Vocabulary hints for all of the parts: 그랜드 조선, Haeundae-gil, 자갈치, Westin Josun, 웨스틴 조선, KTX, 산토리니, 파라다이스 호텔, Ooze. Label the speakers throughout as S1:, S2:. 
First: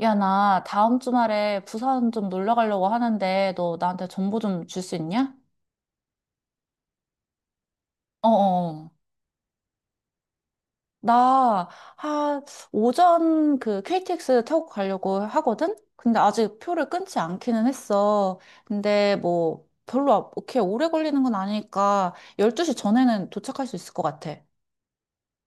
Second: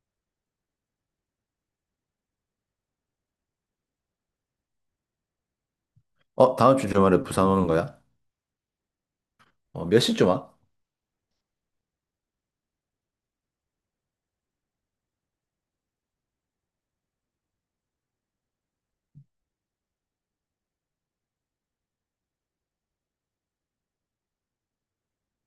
S1: 야, 나 다음 주말에 부산 좀 놀러 가려고 하는데 너 나한테 정보 좀 줄 수 있냐?
S2: 어, 다음 주 주말에 부산 오는 거야?
S1: 어어.
S2: 어, 몇 시쯤 와?
S1: 나 한 오전 그 KTX 타고 가려고 하거든? 근데 아직 표를 끊지 않기는 했어. 근데 뭐 별로 그렇게 오래 걸리는 건 아니니까 12시 전에는 도착할 수 있을 것 같아.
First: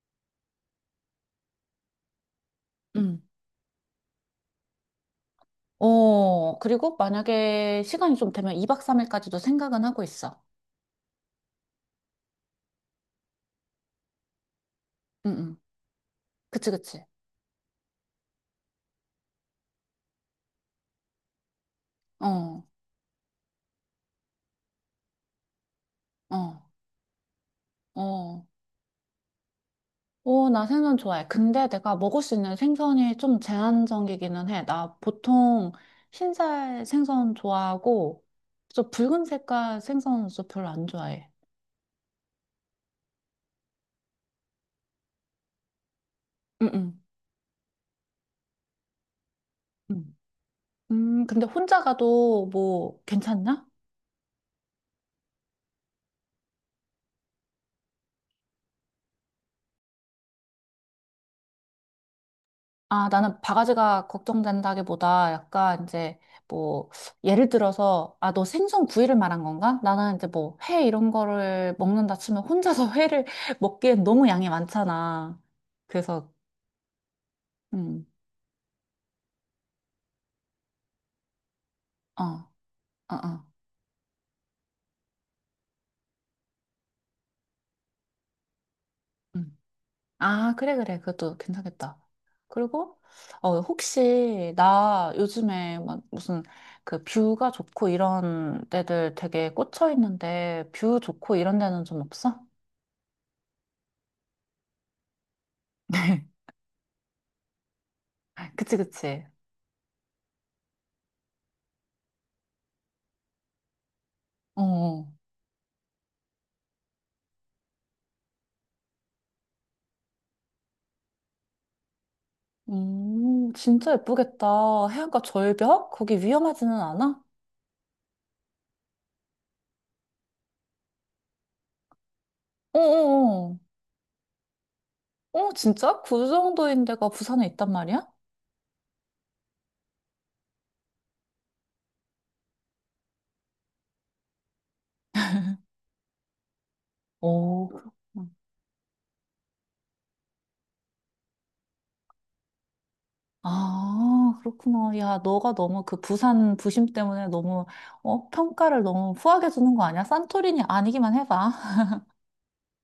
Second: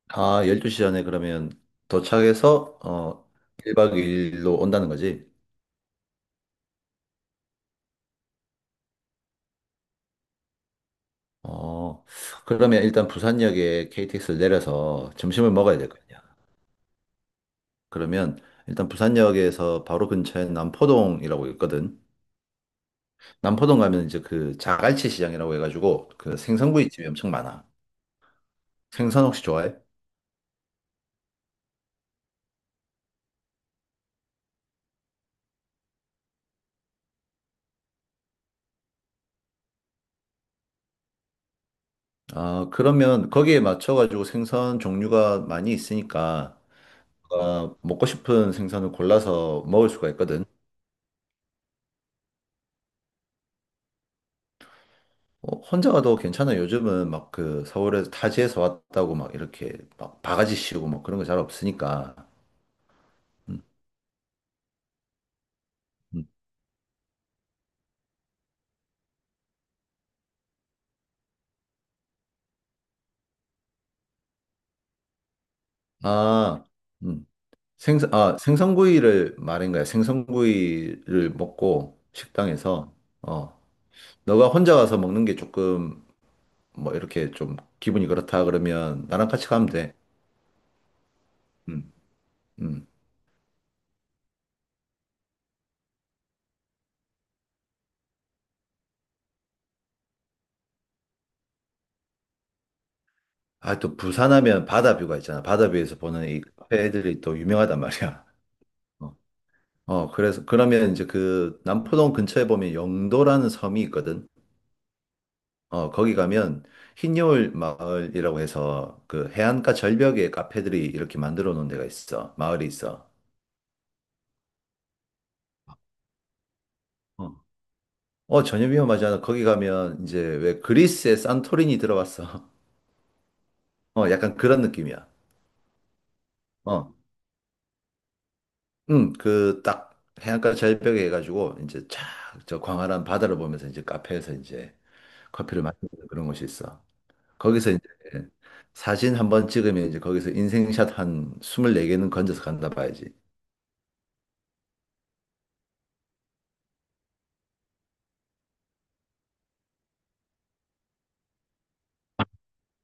S2: 아, 12시 전에 그러면 도착해서,
S1: 응.
S2: 1박 2일로 온다는 거지?
S1: 어, 그리고 만약에 시간이 좀 되면 2박 3일까지도 생각은 하고 있어.
S2: 어, 그러면 일단 부산역에 KTX를 내려서
S1: 응,
S2: 점심을
S1: 응.
S2: 먹어야 될 거 아니야.
S1: 그치, 그치.
S2: 그러면 일단 부산역에서 바로 근처에 남포동이라고 있거든.
S1: 어,
S2: 남포동 가면 이제 그 자갈치 시장이라고 해가지고 그
S1: 어,
S2: 생선구이집이 엄청 많아.
S1: 어.
S2: 생선 혹시 좋아해?
S1: 오, 나 생선 좋아해. 근데 내가 먹을 수 있는 생선이 좀 제한적이기는 해. 나 보통 흰살 생선 좋아하고, 저 붉은 색깔 생선은 좀 별로 안 좋아해.
S2: 아, 그러면 거기에 맞춰가지고 생선 종류가 많이 있으니까
S1: 응응.
S2: 뭔가 먹고 싶은 생선을 골라서 먹을 수가
S1: 음.
S2: 있거든.
S1: 근데 혼자 가도 뭐 괜찮나?
S2: 어, 혼자 가도 괜찮아. 요즘은 막 그 서울에서 타지에서 왔다고 막 이렇게 막 바가지 씌우고 막 그런 거 잘 없으니까.
S1: 아, 나는 바가지가 걱정된다기보다 약간 이제
S2: 음.
S1: 뭐 예를 들어서 아, 너 생선 구이를 말한 건가? 나는 이제 뭐 회 이런 거를 먹는다 치면 혼자서 회를 먹기엔 너무 양이 많잖아. 그래서
S2: 아, 음.
S1: 음.
S2: 아, 생선구이를 말인 거야. 생선구이를 먹고
S1: 어, 어,
S2: 식당에서.
S1: 어.
S2: 어, 너가 혼자 가서 먹는 게 조금 뭐 이렇게 좀 기분이 그렇다 그러면 나랑 같이
S1: 음.
S2: 가면 돼.
S1: 아, 그래, 그래. 그것도
S2: 음,
S1: 괜찮겠다.
S2: 음.
S1: 그리고, 어, 혹시, 나 요즘에 막 무슨 그 뷰가 좋고 이런 데들 되게 꽂혀 있는데, 뷰 좋고 이런 데는 좀 없어?
S2: 아, 또 부산하면 바다뷰가 있잖아. 바다뷰에서 보는 이 카페 애들이 또 유명하단 말이야.
S1: 그치,
S2: 어.
S1: 그치.
S2: 어, 그러면 이제 그 남포동 근처에 보면 영도라는 섬이 있거든.
S1: 어.
S2: 어, 거기 가면 흰여울 마을이라고 해서 그 해안가 절벽에 카페들이 이렇게 만들어 놓은 데가 있어. 마을이 있어.
S1: 진짜 예쁘겠다. 해안가 절벽? 거기 위험하지는 않아?
S2: 어, 어, 전혀 위험하지 않아. 거기 가면 이제 왜 그리스의 산토리니 들어봤어.
S1: 어어어. 어,
S2: 어, 약간 그런 느낌이야.
S1: 어. 어, 진짜? 그 정도인
S2: 어,
S1: 데가 부산에 있단 말이야?
S2: 응, 그 딱 해안가 절벽에 해가지고 이제 쫙 저 광활한 바다를 보면서 이제 카페에서 이제 커피를 마시는 그런 곳이 있어.
S1: 오.
S2: 거기서 이제 사진 한번 찍으면 이제 거기서 인생샷 한 24개는 건져서 간다 봐야지.
S1: 아, 그렇구나. 야, 너가 너무 그 부산 부심 때문에 너무, 어, 평가를 너무 후하게 주는 거 아니야? 산토리니 아니기만 해봐.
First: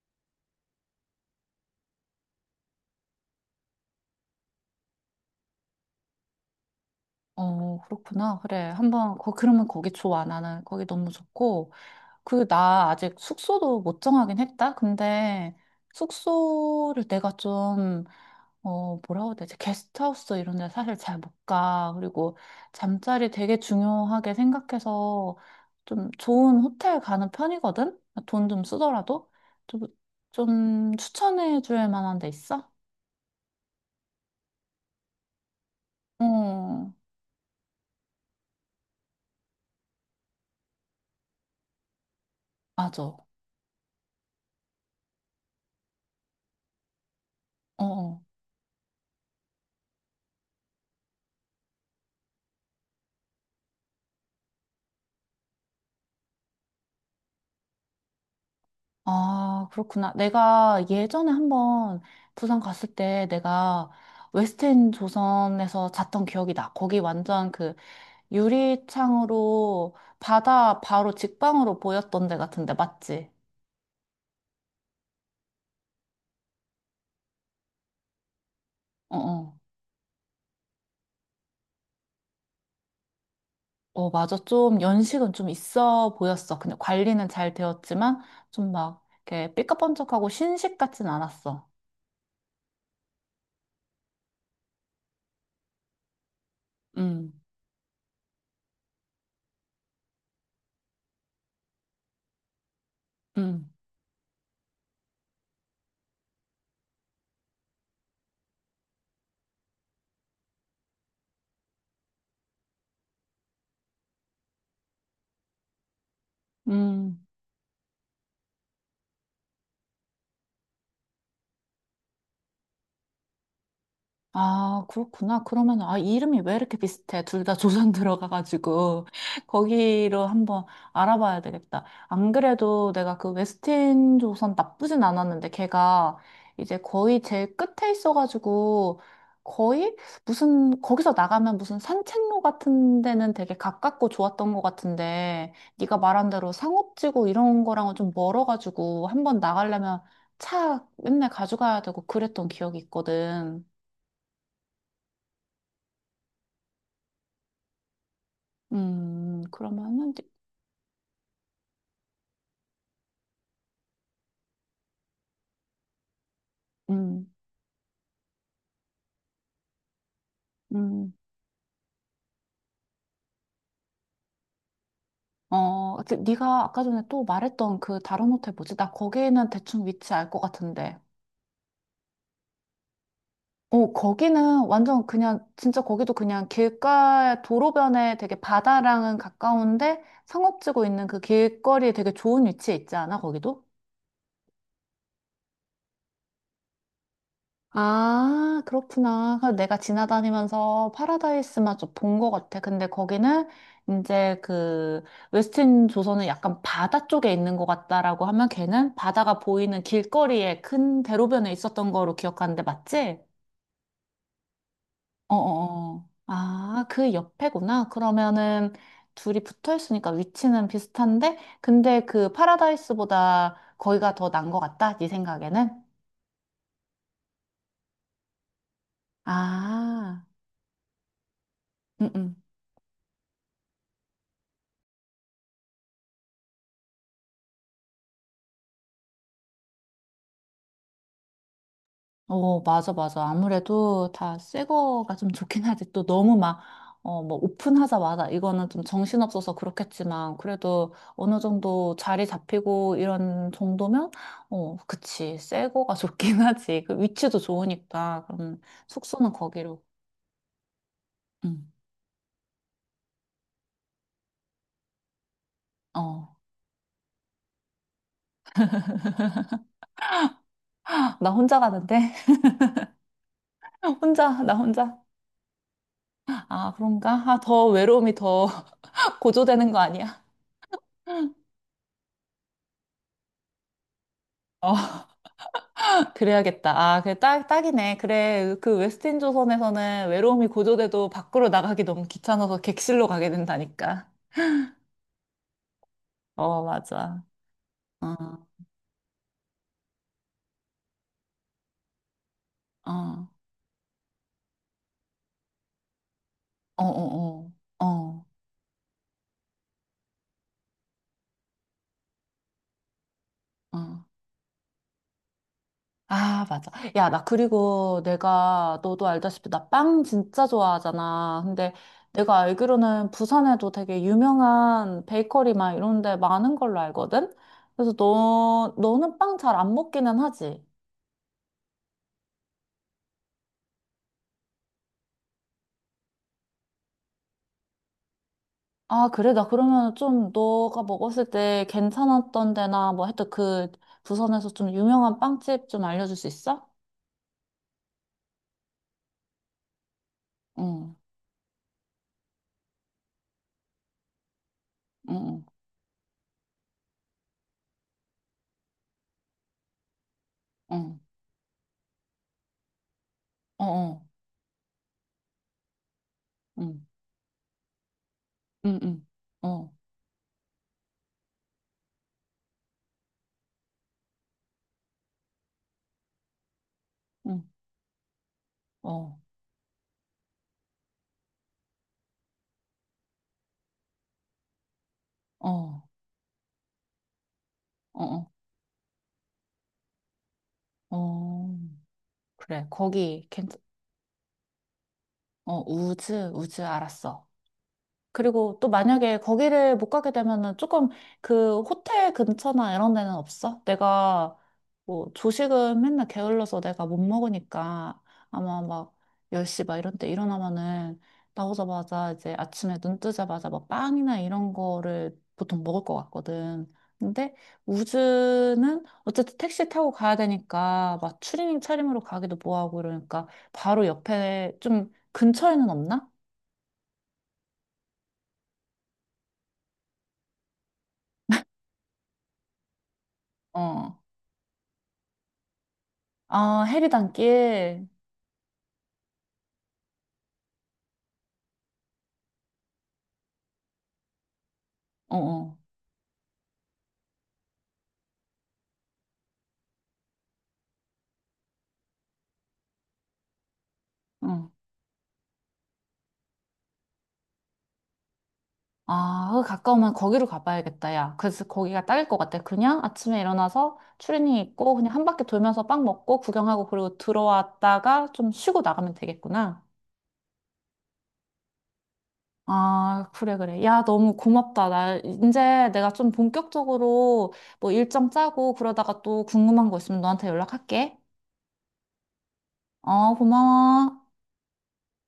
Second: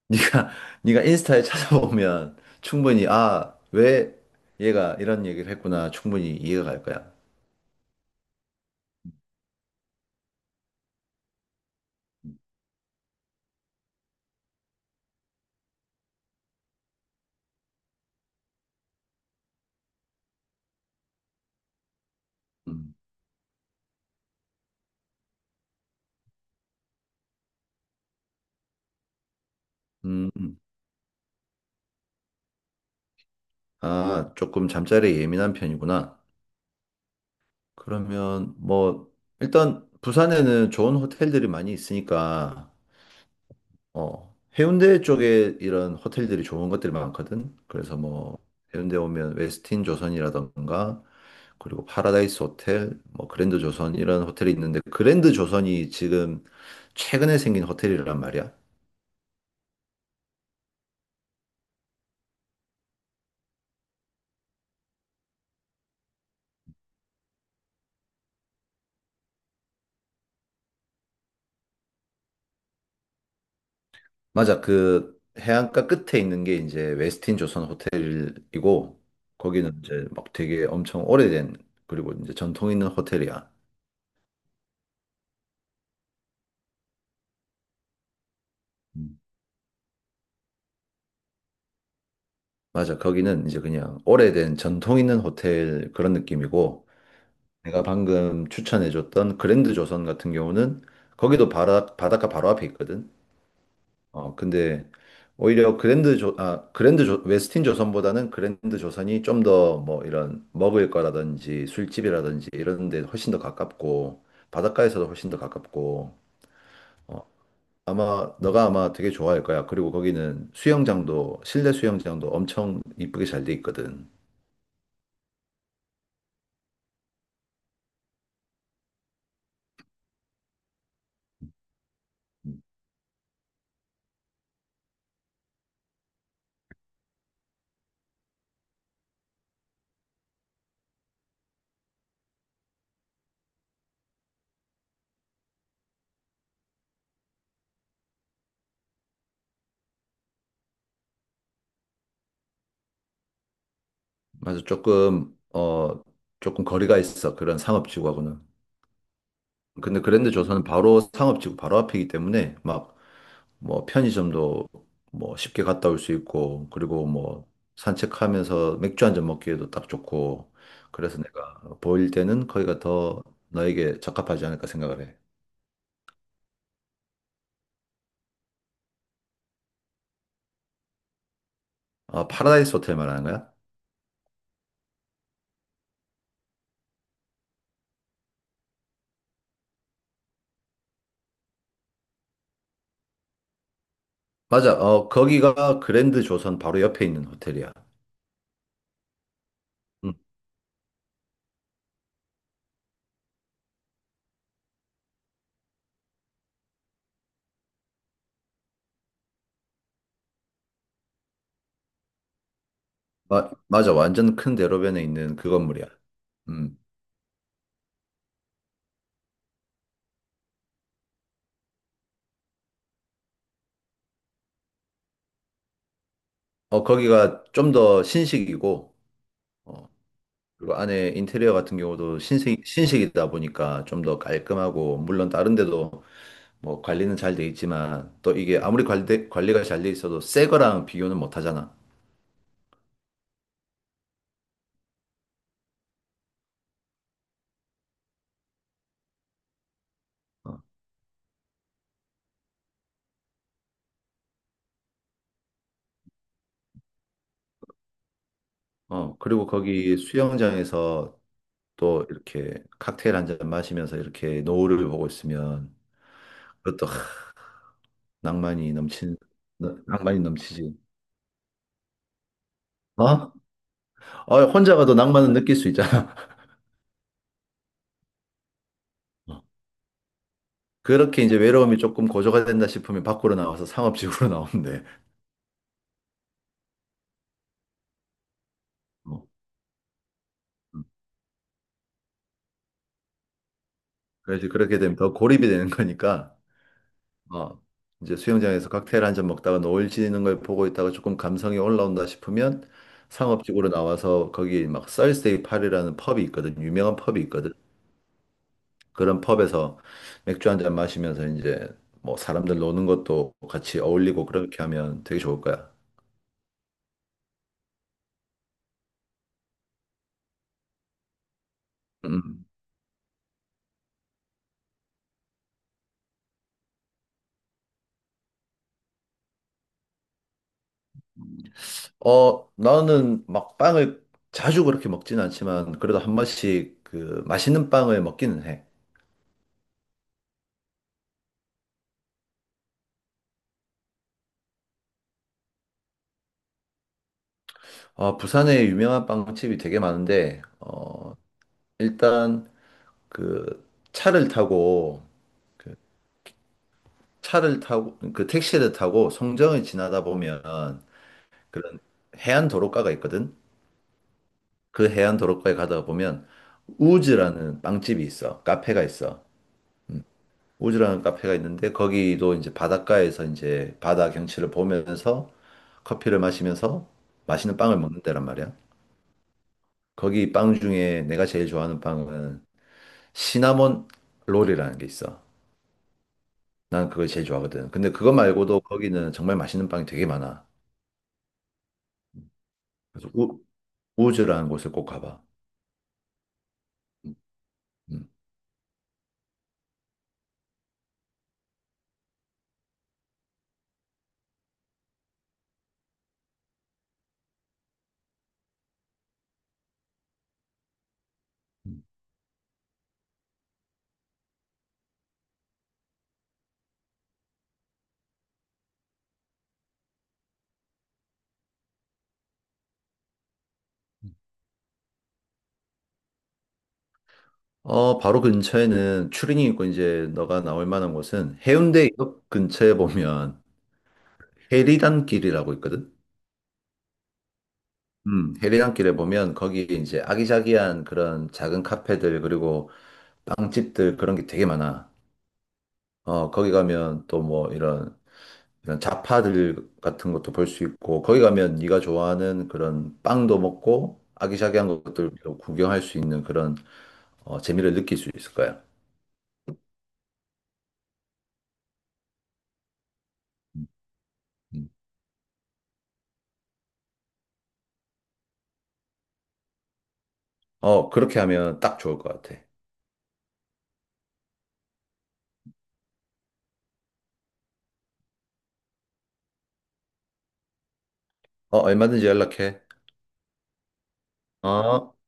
S2: 네가 네가 인스타에 찾아보면 충분히 아, 왜 얘가 이런 얘기를 했구나 충분히 이해가 갈 거야.
S1: 어, 그렇구나. 그래. 한번, 거, 그러면 거기 좋아. 나는 거기 너무 좋고. 그, 나 아직 숙소도 못 정하긴 했다. 근데 숙소를 내가 좀 어, 뭐라고 해야 되지? 게스트하우스 이런 데 사실 잘 못 가. 그리고
S2: 음.
S1: 잠자리 되게 중요하게 생각해서 좀 좋은 호텔 가는 편이거든? 돈 좀 쓰더라도? 좀,
S2: 음. 음.
S1: 좀 추천해 줄 만한 데 있어?
S2: 아, 조금 잠자리에 예민한 편이구나.
S1: 어,
S2: 그러면 뭐 일단 부산에는 좋은 호텔들이 많이 있으니까
S1: 맞아. 어.
S2: 어, 해운대 쪽에 이런 호텔들이 좋은 것들이 많거든. 그래서
S1: 어.
S2: 뭐 해운대 오면 웨스틴 조선이라던가 그리고 파라다이스 호텔, 뭐 그랜드 조선 이런 호텔이 있는데 그랜드 조선이 지금 최근에 생긴 호텔이란 말이야.
S1: 아, 그렇구나. 내가 예전에 한번 부산 갔을 때 내가 웨스트end 조선에서 잤던 기억이 나. 거기 완전 그 유리창으로 바다 바로 직방으로 보였던 데 같은데, 맞지?
S2: 맞아. 그 해안가 끝에 있는 게 이제 웨스틴 조선 호텔이고
S1: 어, 어.
S2: 거기는 이제 막 되게 엄청 오래된 그리고 이제 전통 있는 호텔이야.
S1: 어, 맞아. 좀 연식은 좀 있어 보였어. 근데 관리는 잘 되었지만, 좀 막,
S2: 음.
S1: 이렇게 삐까뻔쩍하고 신식 같진 않았어.
S2: 맞아. 거기는 이제 그냥 오래된 전통 있는 호텔 그런 느낌이고
S1: 음,
S2: 내가 방금 추천해줬던 그랜드 조선 같은 경우는 거기도 바닷가 바로 앞에 있거든.
S1: 음,
S2: 어, 근데 오히려 그랜드 조, 아, 그랜드 조, 웨스틴 조선보다는 그랜드 조선이 좀 더 뭐 이런 먹을 거라든지 술집이라든지 이런 데 훨씬 더 가깝고 바닷가에서도 훨씬 더 가깝고
S1: 음.
S2: 어, 아마 너가 아마 되게 좋아할 거야. 그리고 거기는 수영장도 실내 수영장도 엄청 이쁘게 잘 돼 있거든.
S1: 아, 그렇구나. 그러면, 아, 이 이름이 왜 이렇게 비슷해? 둘 다 조선 들어가가지고, 거기로 한번 알아봐야 되겠다. 안 그래도 내가 그 웨스틴 조선 나쁘진 않았는데, 걔가 이제 거의 제일 끝에 있어가지고, 거의 무슨, 거기서 나가면 무슨 산책로 같은 데는 되게 가깝고 좋았던 것 같은데, 네가 말한 대로 상업지구 이런 거랑은 좀 멀어가지고, 한번 나가려면 차 맨날 가져가야 되고 그랬던 기억이 있거든.
S2: 맞아, 조금 조금 거리가 있어 그런 상업지구하고는. 근데
S1: 그러면은, 니-
S2: 그랜드 조선은 바로 상업지구 바로 앞이기 때문에 막 뭐 편의점도 뭐 쉽게 갔다 올 수 있고 그리고
S1: 음,
S2: 뭐 산책하면서 맥주 한잔 먹기에도 딱 좋고
S1: 음,
S2: 그래서 내가 보일 때는 거기가 더 너에게 적합하지 않을까 생각을 해.
S1: 어, 그 네가 아까 전에 또 말했던 그 다른 호텔 뭐지? 나 거기는 대충 위치 알 것 같은데.
S2: 아, 파라다이스 호텔 말하는 거야?
S1: 어, 거기는 완전 그냥, 진짜 거기도 그냥 길가, 도로변에 되게 바다랑은 가까운데, 상업지고 있는 그 길거리에 되게 좋은 위치에 있지 않아, 거기도?
S2: 맞아. 어, 거기가 그랜드 조선 바로 옆에 있는 호텔이야.
S1: 아, 그렇구나. 그래서 내가
S2: 음.
S1: 지나다니면서 파라다이스만 좀 본 것 같아. 근데 거기는 이제 그 웨스틴 조선은 약간 바다 쪽에 있는 것 같다라고 하면 걔는 바다가 보이는 길거리에 큰 대로변에 있었던 거로 기억하는데 맞지?
S2: 맞아. 완전 큰 대로변에 있는 그 건물이야.
S1: 어어어.
S2: 음.
S1: 아, 그 옆에구나. 그러면은 둘이 붙어 있으니까 위치는 비슷한데, 근데 그 파라다이스보다 거기가 더 난 것 같다. 네 생각에는?
S2: 어, 거기가 좀 더 신식이고 어,
S1: 아,
S2: 그리고 안에 인테리어 같은 경우도
S1: 응응.
S2: 신식이다 보니까 좀 더 깔끔하고, 물론 다른 데도 뭐 관리는 잘 돼 있지만, 또 이게 아무리 관리가 잘 돼 있어도 새 거랑 비교는 못 하잖아.
S1: 어, 맞아, 맞아. 아무래도 다 새 거가 좀 좋긴 하지. 또 너무 막, 어, 뭐, 오픈하자마자, 이거는 좀 정신없어서 그렇겠지만,
S2: 어,
S1: 그래도 어느 정도 자리 잡히고 이런 정도면, 어, 그치. 새 거가 좋긴 하지. 그 위치도 좋으니까. 그럼
S2: 어,
S1: 숙소는
S2: 그리고
S1: 거기로.
S2: 거기 수영장에서
S1: 응.
S2: 또 이렇게 칵테일 한 잔 마시면서 이렇게 노을을 보고 있으면
S1: 어.
S2: 그것도 낭만이 넘치는, 낭만이 넘치지.
S1: 아, 나 혼자 가는데?
S2: 어?
S1: 혼자,
S2: 어,
S1: 나
S2: 혼자 가도
S1: 혼자.
S2: 낭만은 느낄 수 있잖아.
S1: 아, 그런가? 아, 더 외로움이 더
S2: 어.
S1: 고조되는 거 아니야?
S2: 그렇게 이제 외로움이 조금 고조가 된다 싶으면 밖으로 나와서 상업지구로 나오면 돼.
S1: 어. 그래야겠다. 아, 그래, 딱, 딱이네. 그래, 그 웨스틴
S2: 어.
S1: 조선에서는 외로움이
S2: 어.
S1: 고조돼도 밖으로 나가기 너무 귀찮아서 객실로 가게 된다니까.
S2: 그래서 그렇게 되면 더 고립이 되는 거니까,
S1: 어, 맞아.
S2: 어,
S1: 어,
S2: 이제 수영장에서 칵테일 한 잔 먹다가 노을 지는 걸 보고 있다가 조금 감성이 올라온다 싶으면
S1: 어,
S2: 상업지구로 나와서 거기 막 썰스데이 파이라는 펍이 있거든.
S1: 어,
S2: 유명한 펍이
S1: 어,
S2: 있거든.
S1: 어, 어.
S2: 그런 펍에서 맥주 한 잔 마시면서 이제 뭐 사람들 노는 것도 같이
S1: 어.
S2: 어울리고 그렇게 하면 되게 좋을 거야.
S1: 아, 맞아. 야, 나 그리고 내가, 너도 알다시피 나 빵 진짜 좋아하잖아. 근데 내가
S2: 음.
S1: 알기로는 부산에도 되게 유명한 베이커리 막 이런 데 많은 걸로 알거든? 그래서 너는 빵 잘 안 먹기는 하지?
S2: 어, 나는 막 빵을 자주 그렇게 먹진 않지만 그래도 한 번씩 그 맛있는 빵을 먹기는 해.
S1: 아, 그래. 나 그러면 좀 너가 먹었을 때 괜찮았던 데나 뭐 하여튼 그 부산에서 좀 유명한 빵집 좀 알려줄 수 있어?
S2: 어, 부산에 유명한 빵집이 되게 많은데,
S1: 응,
S2: 일단 그 차를 타고,
S1: 응,
S2: 그 그 택시를 타고 송정을 지나다 보면
S1: 응,
S2: 그런 해안 도로가가 있거든?
S1: 응, 어, 어,
S2: 그 해안 도로가에 가다 보면
S1: 응,
S2: 우즈라는 빵집이 있어.
S1: 응,
S2: 카페가
S1: 응,
S2: 있어.
S1: 어,
S2: 우즈라는 카페가 있는데 거기도 이제 바닷가에서 이제 바다 경치를 보면서 커피를 마시면서
S1: 응,
S2: 맛있는 빵을 먹는 데란 말이야.
S1: 어,
S2: 거기 빵 중에 내가 제일 좋아하는 빵은 시나몬 롤이라는 게 있어.
S1: 어,
S2: 난 그걸 제일 좋아하거든. 근데 그거
S1: 어,
S2: 말고도 거기는 정말 맛있는 빵이 되게 많아.
S1: 어, 어. 그래.
S2: 그래서
S1: 거기 괜찮,
S2: 우즈라는 곳을 꼭 가봐.
S1: 어, 우즈, 우즈 알았어.
S2: 음.
S1: 그리고 또 만약에 거기를 못 가게 되면은 조금 그 호텔 근처나 이런 데는 없어? 내가 뭐 조식은 맨날 게을러서 내가 못 먹으니까 아마 막 10시 막 이런 때 일어나면은 나오자마자 이제 아침에 눈 뜨자마자 막 빵이나 이런 거를 보통 먹을 것 같거든. 근데 우즈는 어쨌든 택시 타고 가야 되니까 막 추리닝 차림으로 가기도 뭐하고 이러니까 바로 옆에 좀 근처에는 없나?
S2: 어, 바로 근처에는 추린이 있고 이제 너가 나올 만한 곳은 해운대역 근처에 보면
S1: 어.
S2: 해리단길이라고 있거든.
S1: 아, 해리단길.
S2: 해리단길에 보면 거기에 이제 아기자기한 그런 작은 카페들 그리고 빵집들 그런 게 되게 많아.
S1: 어, 어,
S2: 어, 거기 가면 또 뭐 이런 자파들 같은 것도 볼 수 있고 거기 가면 네가 좋아하는 그런 빵도 먹고
S1: 어.
S2: 아기자기한 것들도 구경할 수 있는 그런 재미를 느낄 수 있을 거야.
S1: 아, 거기 가까우면 거기로 가봐야겠다, 야. 그래서 거기가 딱일 것 같아. 그냥 아침에 일어나서 추리닝
S2: 음.
S1: 입고 그냥 한 바퀴 돌면서 빵 먹고 구경하고 그리고 들어왔다가 좀 쉬고 나가면 되겠구나.
S2: 어, 그렇게 하면 딱 좋을 것 같아.
S1: 아, 그래, 그래. 야, 너무 고맙다. 나 이제 내가 좀 본격적으로 뭐 일정 짜고 그러다가 또 궁금한 거 있으면 너한테 연락할게.
S2: 어, 얼마든지 연락해.
S1: 어, 고마워.
S2: 어.